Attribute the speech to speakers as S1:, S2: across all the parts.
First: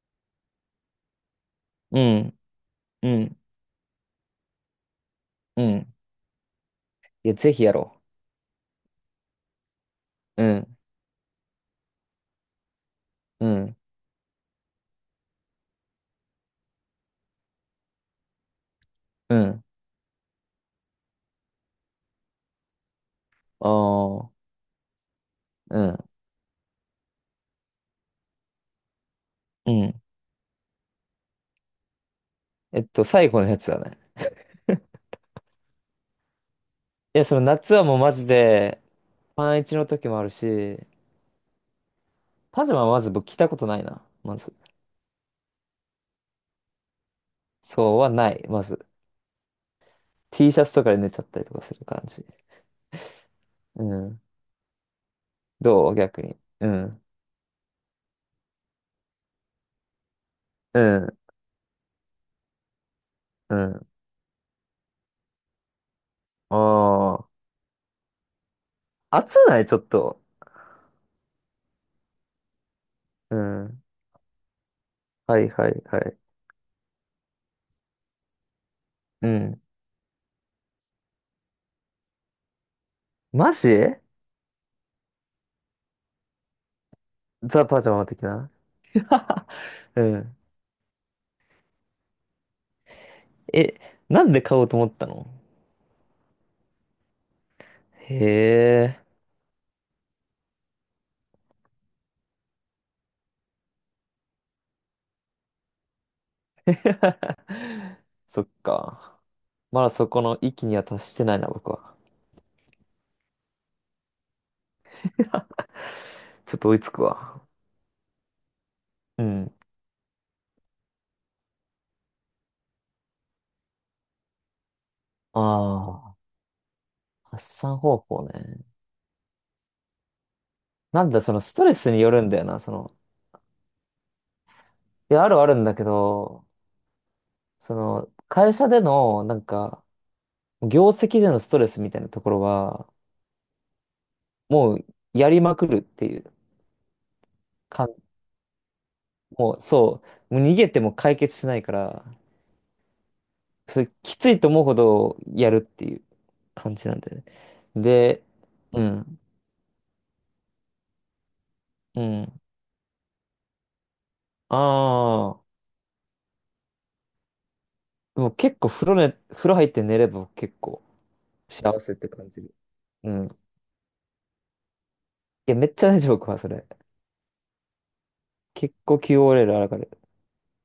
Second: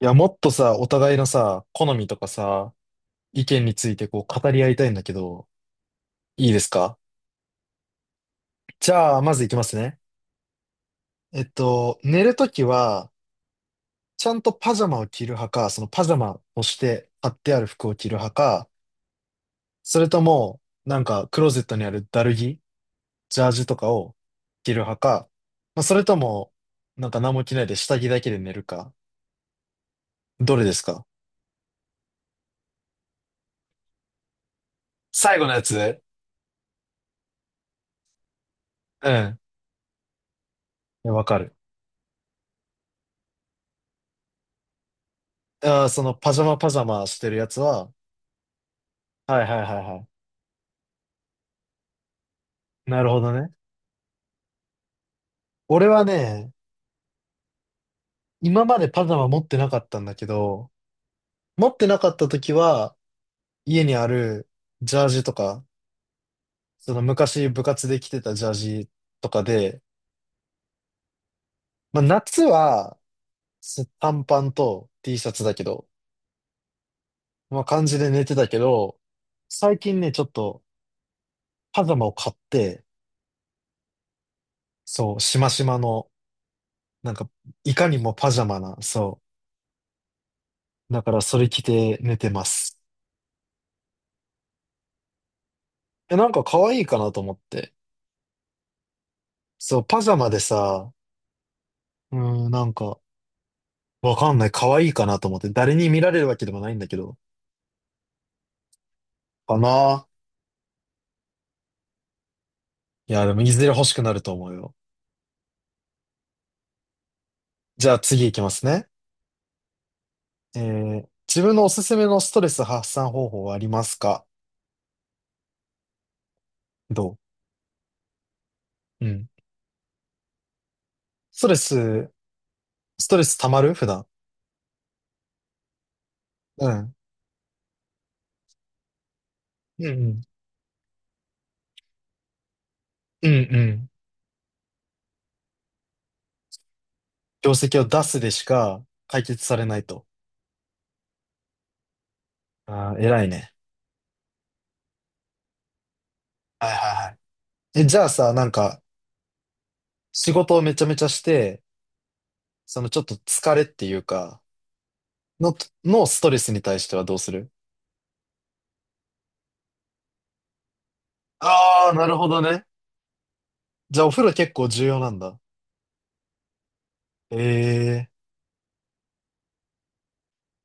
S1: いや、もっとさ、お互いのさ、好
S2: う
S1: みとか
S2: ん、
S1: さ、
S2: うん、
S1: 意見についてこう語り合いたいんだけど、
S2: うん。
S1: いいですか？
S2: いや、ぜひやろ
S1: じゃあ、まずいきますね。
S2: う。うん、
S1: 寝るときは、
S2: うん、
S1: ちゃんとパジャマを着る派か、そのパジャマをして貼ってある服を着る派か、
S2: うん。
S1: それとも、なんか、クローゼットにあるダルギ、ジャージ
S2: あ
S1: とかを
S2: あ、
S1: 着る派か、ま
S2: う
S1: あ、そ
S2: ん、
S1: れとも、なんか何も着ないで下着だけで寝るか、
S2: うん。
S1: どれですか？
S2: 最後のやつだね。
S1: 最後のやつ、
S2: いや、その夏はもうマジで、
S1: うん。
S2: パンイチの時もあるし、
S1: いやわかる。
S2: パジャマはまず僕着たことないな、まず。
S1: あー、そのパジャマパジャマしてるやつは、
S2: そうはない、まず。
S1: はいはいはいは
S2: T シャツとかで寝ちゃったりとかする感じ。
S1: い。なるほどね。
S2: うん。
S1: 俺
S2: どう
S1: は
S2: 逆に。
S1: ね、
S2: うん、
S1: 今までパジャマ持ってなかったんだけど、
S2: うん、
S1: 持ってなかった時は、
S2: う
S1: 家
S2: ん。
S1: にあるジャージとか、その
S2: あ
S1: 昔部活で着てたジャージ
S2: あ、
S1: と
S2: 暑
S1: か
S2: ないちょ
S1: で、
S2: っと。
S1: まあ夏は
S2: うん。
S1: 短パンと T シャ
S2: は
S1: ツ
S2: い
S1: だけ
S2: はい
S1: ど、
S2: はい。
S1: まあ感じで寝てたけど、
S2: うん。
S1: 最近ね、ちょっとパジャマを買って、
S2: マジ
S1: そう、しましまの、なんか、
S2: ザ・
S1: い
S2: パ
S1: か
S2: ジャ
S1: に
S2: マ
S1: も
S2: 的
S1: パジャ
S2: な。
S1: マな、そ
S2: うん。
S1: う。だからそれ着て寝てます。
S2: え、なんで買おうと思ったの？
S1: え、なんか可愛いかなと思って。
S2: へえ。
S1: そう、パジャマでさ、うーん、なんか、わかんない。可愛いかなと思って。誰に見られるわけでもないんだけど。
S2: そっか。
S1: か
S2: まだそ
S1: な、
S2: この域には達してないな、僕は。
S1: いや、でも、いずれ欲しくなると思うよ。
S2: ちょっと追いつくわ。
S1: じゃあ、次行きますね。
S2: うん。
S1: えー、自分のおすすめのストレス発散方法はありますか？
S2: ああ、
S1: ど
S2: 発散方法ね。
S1: う、うん。
S2: なんだ、そ
S1: ス
S2: の
S1: ト
S2: ス
S1: レ
S2: トレスに
S1: ス、
S2: よるんだよな、その。
S1: ストレス溜まる普段。
S2: いや、あるはあるんだけど、
S1: うん。
S2: その、会社での、なん
S1: う
S2: か、
S1: んうん。
S2: 業績でのストレスみたいなところは、
S1: うんうん。
S2: もう、やりまくるっていう
S1: 業績を
S2: か、
S1: 出すでしか解決
S2: も
S1: さ
S2: う、
S1: れない
S2: そ
S1: と。
S2: う、もう逃げても解決しないから、
S1: ああ、偉いね。
S2: それきついと思うほどやるっていう
S1: は
S2: 感
S1: い
S2: じ
S1: は
S2: なん
S1: いは
S2: だよね。
S1: い。え、じゃあ
S2: で、
S1: さ、なんか、
S2: うん、
S1: 仕事をめちゃめちゃして、
S2: うん。
S1: そのちょっと疲れっていうか、
S2: ああ、
S1: の、のストレスに対してはどうする？
S2: でも結構風呂ね、風呂入って寝れば結構幸
S1: ああ
S2: せっ
S1: ー、な
S2: て
S1: るほ
S2: 感
S1: ど
S2: じる。
S1: ね。
S2: うん。い
S1: じゃあお風呂結構重要なんだ。
S2: や、めっちゃ大丈夫か、僕はそれ。
S1: ええ
S2: 結構 QOL 上がる。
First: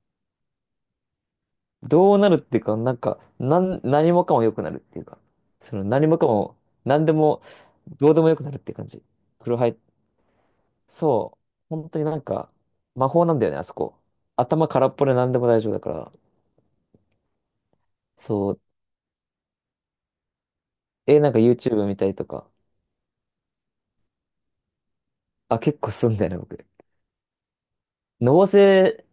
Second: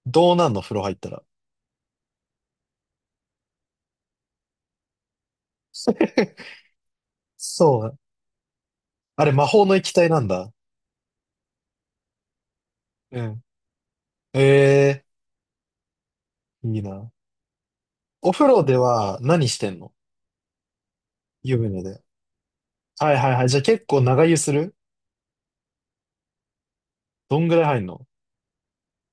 S1: ー、どうなんの風呂入ったら。
S2: どうなるっていうか、なんか、何もかも良くなるっていうか、その何もか も、何でも、
S1: そう。
S2: どうでも良くなるっていう感じ。
S1: あれ、魔
S2: 風呂
S1: 法
S2: 入
S1: の
S2: っ、
S1: 液体なんだ。
S2: そう、本当になんか、魔法なん
S1: う
S2: だよね、あそこ。頭空っ
S1: ん。ええ
S2: ぽで何でも大丈夫だから。
S1: ー、いいな。お風
S2: そう。
S1: 呂では何してんの？
S2: え、なんか
S1: 湯船
S2: YouTube 見
S1: で。
S2: たりとか。
S1: はいはいはい。じゃあ結構長湯する？
S2: あ、結構すんだよね、僕。
S1: どんぐらい入んの？
S2: のぼせ、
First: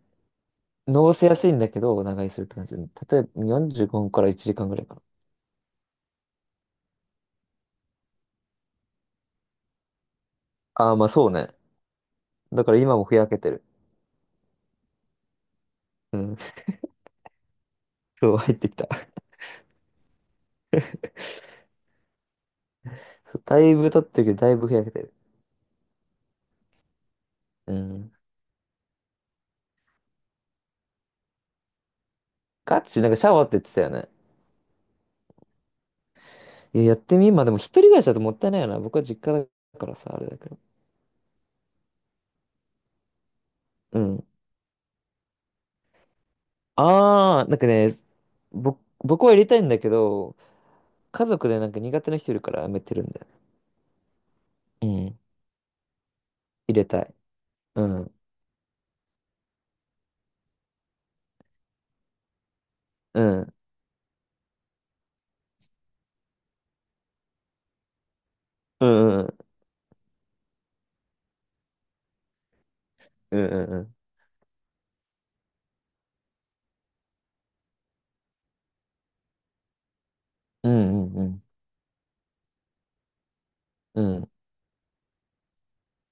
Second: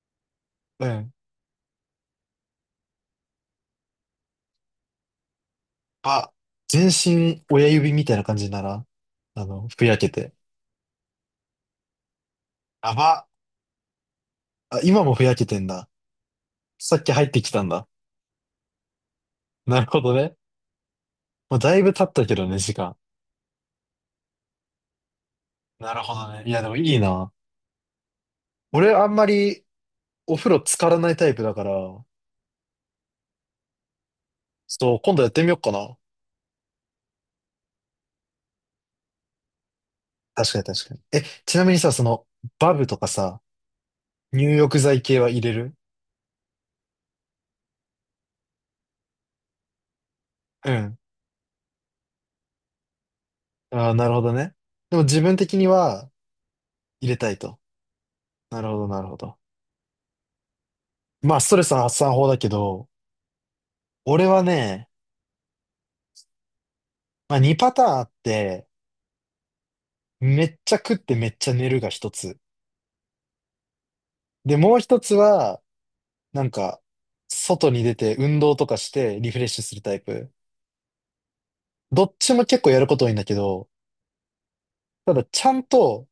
S1: う
S2: の
S1: ん。
S2: ぼせやすいんだけど、長居するって感じ。例えば45分から1時間ぐらいかな。
S1: あ、全身親指みたいな感じにならん、あの、ふやけて。
S2: ああ、まあそうね。だから
S1: や
S2: 今もふ
S1: ば。
S2: やけてる。
S1: あ、今もふやけてんだ。
S2: うん。
S1: さっき入ってきたんだ。
S2: そう、入ってきた。
S1: なるほどね。まあ、だいぶ経ったけどね、時間。
S2: そう、だいぶ経ってるけど、だいぶふやけてる。
S1: なるほどね。いや、でもいいな。
S2: うん。
S1: 俺、あんまりお風呂浸からないタイプだから、
S2: ガチ、なんかシャワーって言ってたよね。
S1: そう、今度やってみようかな。
S2: いや、やってみ、まあでも一人暮らしだともったいないよな。僕は実家だからさ、あれだけ
S1: 確か
S2: ど。
S1: に確かに。え、ちなみにさ、その、バブとかさ、
S2: うん。
S1: 入浴剤系は入れる？
S2: ああ、なんかね、僕は入れたいんだけど、
S1: うん。
S2: 家族でなんか苦手な人いるからやめてるんだよね。
S1: ああ、なるほどね。
S2: う
S1: でも
S2: ん。
S1: 自分的には
S2: 入れた
S1: 入
S2: い。
S1: れたいと。
S2: うん。
S1: なるほど、なるほど。まあ、ストレス発散法だけど、
S2: うん。
S1: 俺はね、まあ、2パターンあって、
S2: うんうんう
S1: めっちゃ食ってめっちゃ寝るが一つ。
S2: ん。
S1: で、もう一つは、なんか、外に出て運動とかしてリフレッシュするタイプ。
S2: うんうんうん
S1: どっちも結構やること多いんだけど、
S2: うんうん。うんうん。うん
S1: ただちゃんと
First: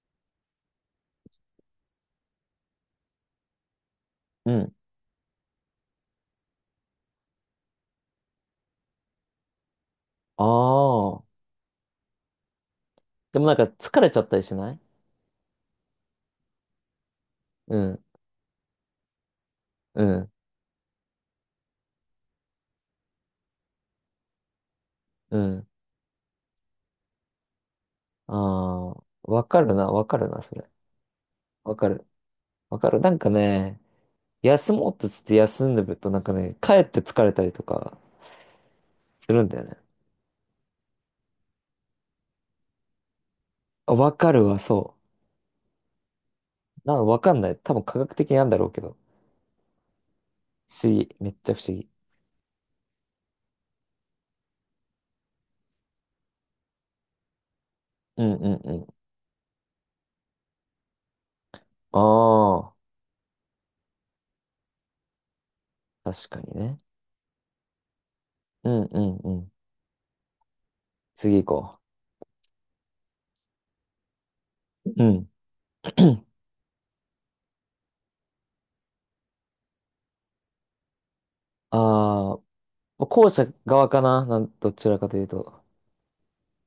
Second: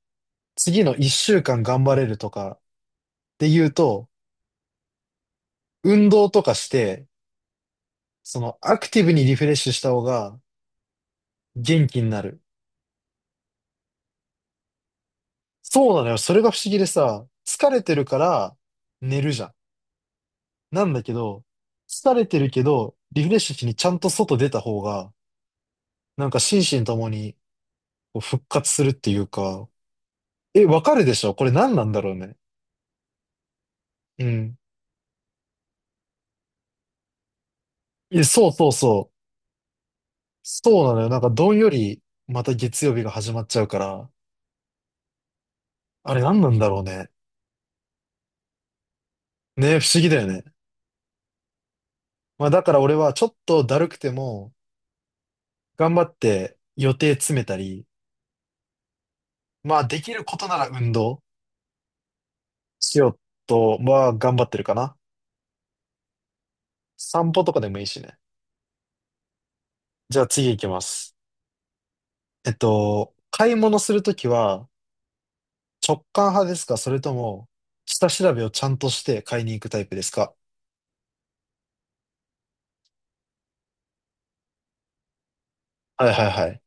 S1: 次の一週間頑張れるとかっていうと、
S2: うんうん。
S1: 運動とかして、そのアクティブにリフレッシュした方が
S2: ああ。
S1: 元気になる。
S2: でもなんか疲れちゃったりしない？
S1: そうなのよ。それが不思議でさ、疲
S2: う
S1: れてる
S2: ん
S1: から寝るじゃん。
S2: うん
S1: なんだけど、疲れてるけど、リフレッシュしにちゃんと外出た方が、
S2: うん。
S1: なんか心身ともにこう
S2: あ
S1: 復活するっ
S2: あ。
S1: ていう
S2: わか
S1: か、
S2: るな、わかるな、そ
S1: え、
S2: れ。
S1: わかるでしょ？これ何
S2: わ
S1: な
S2: か
S1: んだ
S2: る。
S1: ろうね。
S2: わかる。なんかね、
S1: うん。
S2: 休もうとつって休んでるとなんかね、帰って疲れたりとか
S1: いや、そうそうそう。
S2: するんだよね。
S1: そうなのよ。なんかどんよりまた月曜日が始まっちゃうか
S2: あ
S1: ら、
S2: わかるわ、そ
S1: あれ何なんだろう
S2: う。
S1: ね。
S2: わかんない。多分科学的なんだろうけど。
S1: ね、不思議だよね。
S2: 不思議。めっちゃ不思議。
S1: まあだから俺はちょっとだるくても、頑張って予定詰めたり、
S2: うんうんうん。
S1: まあできることなら運動
S2: あ
S1: しようとは頑張ってるかな。
S2: あ。確かにね。
S1: 散歩とかでもいいしね。
S2: うんうんうん。
S1: じゃあ次行きます。
S2: 次行こ
S1: 買い物するときは
S2: う。うん。
S1: 直感 派ですか、それとも下調べをちゃんとして買いに行くタイプですか？
S2: ああ、まあ後者側かな、どちらかというと。
S1: はいはいはい。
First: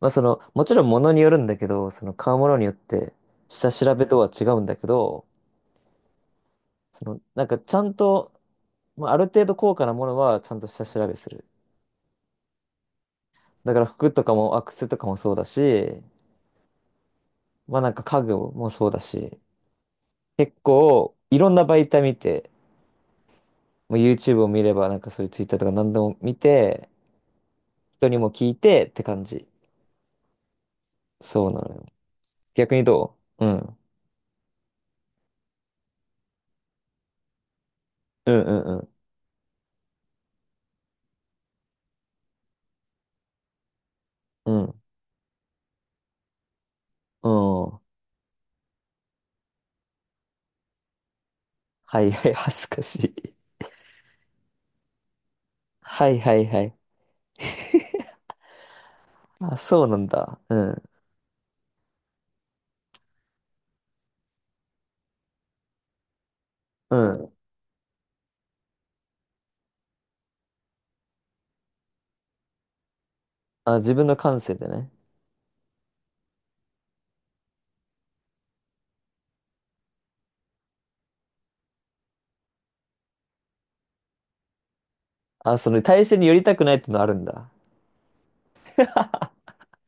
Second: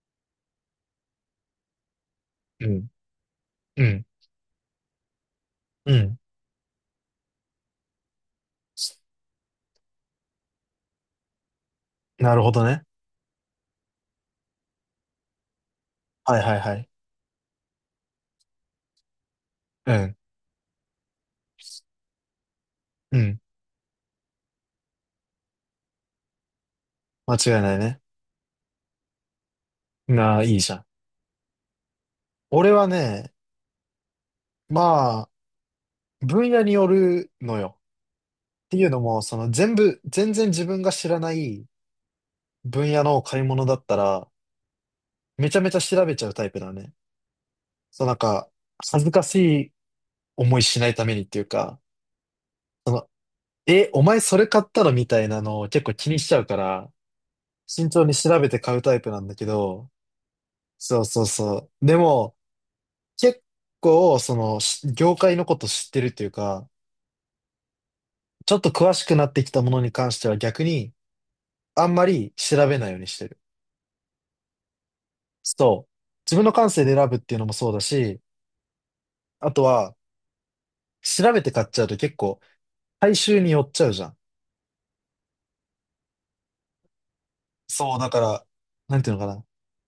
S2: まあその、もちろん物によるんだけど、その買うものに
S1: う
S2: よっ
S1: ん。
S2: て下
S1: う
S2: 調
S1: ん。
S2: べとは違うんだけど、
S1: うん、
S2: その、なんかちゃんと、まあある程度高価なものはちゃんと下調べする。
S1: なるほどね。
S2: だから服とかも、アクセとかもそうだし、
S1: はいはいはい。
S2: まあなんか家具もそうだし、
S1: うん。
S2: 結構いろんな媒体見て、
S1: うん。
S2: もう YouTube を見ればなんかそういう Twitter とか何でも見て、
S1: 間違いないね。
S2: 人にも聞いてって感じ。
S1: なあ、いいじゃん。
S2: そうなのよ。
S1: 俺
S2: 逆に
S1: は
S2: ど
S1: ね、
S2: う？うん。
S1: まあ、分野によるのよ。
S2: うんう
S1: って
S2: んう
S1: いう
S2: ん。
S1: のも、その全然自分が知らない分野の買い物だったら、
S2: うん
S1: めちゃめちゃ調べちゃうタイプだね。
S2: うん。は
S1: そうなんか、恥ずかしい思いしないためにっていうか、
S2: いはい、恥ずか
S1: そ
S2: し
S1: の、
S2: い。
S1: え、お前それ買ったのみたいなのを結構
S2: は
S1: 気に
S2: い
S1: し
S2: は
S1: ちゃ
S2: い
S1: うか
S2: はい。
S1: ら、慎重に調べて買うタイプなんだけ
S2: あ、そう
S1: ど、
S2: なんだ。うん。
S1: そうそうそう。でも、結構、その、業界のこと知ってるというか、
S2: うん。
S1: ちょっと詳しくなってきたものに関しては逆に、あんまり調べないようにしてる。
S2: あ、自分の感性でね。
S1: そう。自分の感性で選ぶっていうのもそうだし、あとは、調べて買っちゃうと結構、大衆に寄っちゃうじゃん。
S2: あ、その対象に寄りたくないってのあるんだ。
S1: そう、だから、なんていうのか な。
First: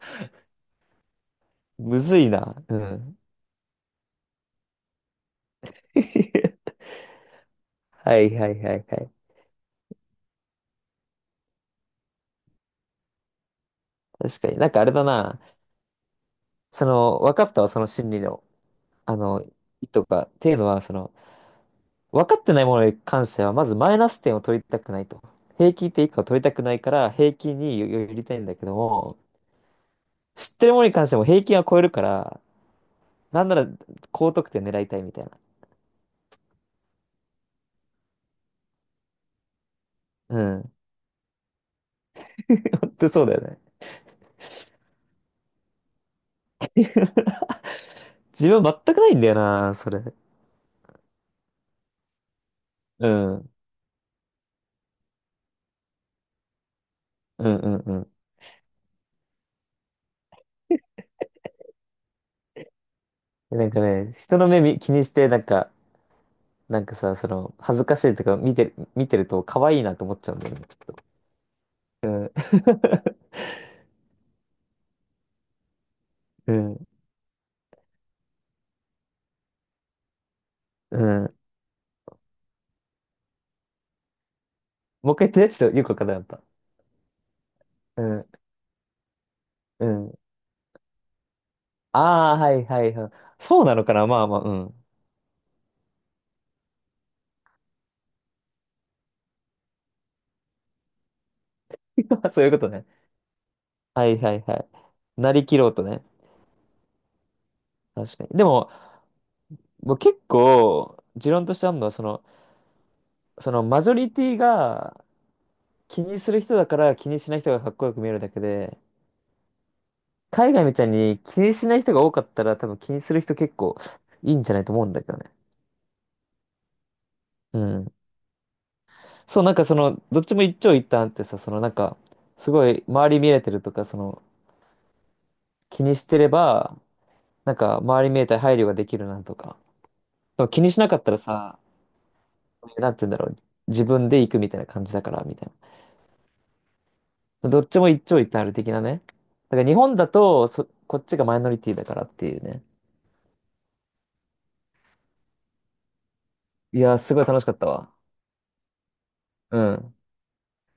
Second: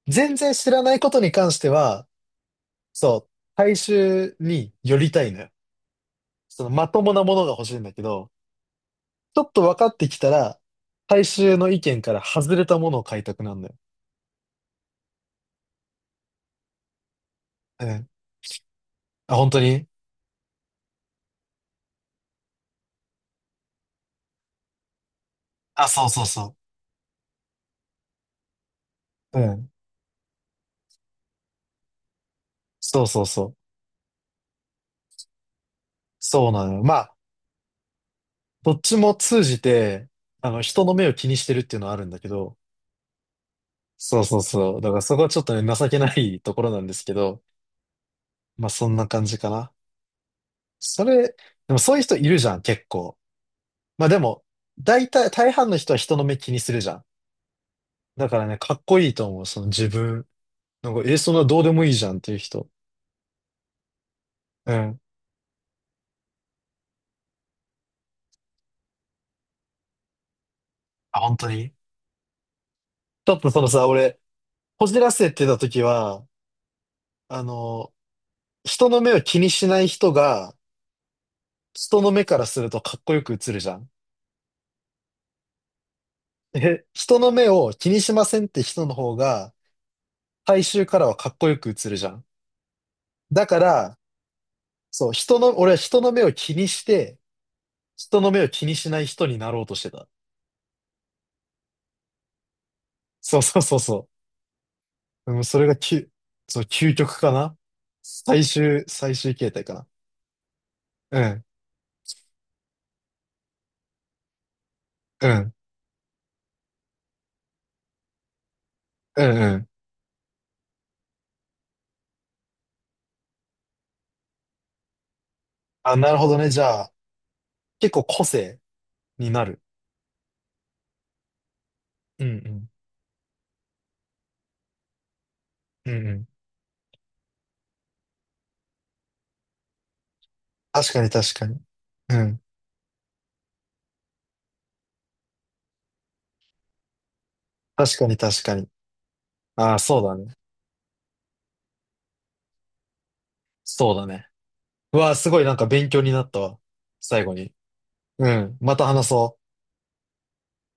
S1: 全然知らないことに関して
S2: む
S1: は、
S2: ずいな。うん。
S1: そう、大衆に寄りたいのよ。その、まともなものが欲しいんだけ
S2: は
S1: ど、
S2: いはいはいはい。
S1: ちょっと分かってきたら、大衆の意見から外れたものを買いたくなるのよ。
S2: 確かに。なんかあれだな。その、分かったわ、そ
S1: う
S2: の
S1: ん、
S2: 心理の、あ
S1: あ、
S2: の、
S1: 本当
S2: 意
S1: に、
S2: 図が。っていうのは、その、分かってないものに関しては、まずマイナス点を取りたくないと。平
S1: あ、
S2: 均点
S1: そ
S2: 以
S1: う
S2: 下
S1: そ
S2: を
S1: う
S2: 取りた
S1: そ
S2: くないから、平均に寄りたいんだけども、
S1: う。うん。
S2: 知ってるものに関しても平均は超えるから、
S1: そうそう
S2: な
S1: そ
S2: んな
S1: う。
S2: ら高得点狙いたいみたいな。
S1: そうなのよ。まあ、どっちも通じて、
S2: う
S1: あの、
S2: ん。
S1: 人の目を気にしてるっていうのはあるんだけ ど、
S2: 本当そうだよね。
S1: そうそうそう。だからそこはちょっとね、情けないところなんですけど、
S2: 自分
S1: まあそん
S2: 全く
S1: な
S2: ないん
S1: 感
S2: だよ
S1: じかな。
S2: な、それ。
S1: それ、でもそういう人いるじゃん、結
S2: う
S1: 構。
S2: ん。うん
S1: まあでも、大体、大半の人は人の目気にするじゃん。
S2: うんうん。
S1: だからね、かっこいいと思う、その自分。なんか、え、そんなどうでもいいじゃんっていう人。
S2: でなんかね、人の目
S1: う
S2: み気
S1: ん。
S2: にして、なんか、なんかさ、その、恥ずかしいとか見てると可愛いなと思っちゃうんだよね、ちょっと。
S1: あ、本当に、
S2: うん。
S1: ちょっとそのさ、俺、こじらせてた時は、
S2: うん。
S1: あの、人の目を気にしない人が、
S2: うん。
S1: 人の目からするとかっこよく映るじゃん。
S2: もう一回言ってね、ちょっとよくわかんなかった。
S1: え、人の目を気に
S2: う
S1: しま
S2: ん。
S1: せんって人の方が、
S2: うん。
S1: 大衆からはかっこよく映る
S2: あ
S1: じゃん。
S2: あ、はいはいはい。
S1: だか
S2: そうなのか
S1: ら、
S2: な、まあまあ、うん。
S1: そう、人の、俺は人の目を気にして、人の目を気にしない人になろうとしてた。
S2: そういうことね。
S1: そうそうそう
S2: は
S1: そ
S2: いはいはい。な
S1: う。うん、
S2: りき
S1: それ
S2: ろう
S1: が
S2: とね。
S1: き、そう、究極かな。
S2: 確かに。でも、
S1: 最終形態かな。
S2: 僕結構、
S1: う
S2: 持
S1: ん、
S2: 論としてあるのは、そのマジョリティが
S1: うん、
S2: 気にする人だから気にしない人がかっこよく見えるだけで、
S1: うん、うん。
S2: 海外みたいに気にしない人が多かったら多分気にする人結構いいんじゃないと思うんだけどね。
S1: あ、なるほどね。じゃあ、
S2: う
S1: 結
S2: ん。
S1: 構個性に
S2: そう、
S1: な
S2: なん
S1: る。
S2: かその、どっちも一長一短ってさ、そのなんか、
S1: うん、う
S2: すご
S1: ん、
S2: い周り見れてるとか、その、気
S1: う
S2: にし
S1: ん、う
S2: て
S1: ん。
S2: れば、なんか周り見えたり配慮ができるなとか。でも気にしな
S1: 確
S2: か
S1: か
S2: っ
S1: に
S2: たら
S1: 確か
S2: さ、
S1: に。うん。
S2: なんて言うんだろう。自分で行くみたいな感じだから、みたいな。どっちも
S1: 確
S2: 一
S1: かに
S2: 長一
S1: 確
S2: 短ある
S1: かに。
S2: 的なね。だから日
S1: ああ、
S2: 本
S1: そう
S2: だ
S1: だね。
S2: と、こっちがマイノリティだからっていうね。
S1: そうだね。うわあ、すごいなんか勉強になったわ。
S2: いやー、すご
S1: 最
S2: い
S1: 後
S2: 楽し
S1: に。
S2: かったわ。
S1: うん。また話そう。
S2: うん。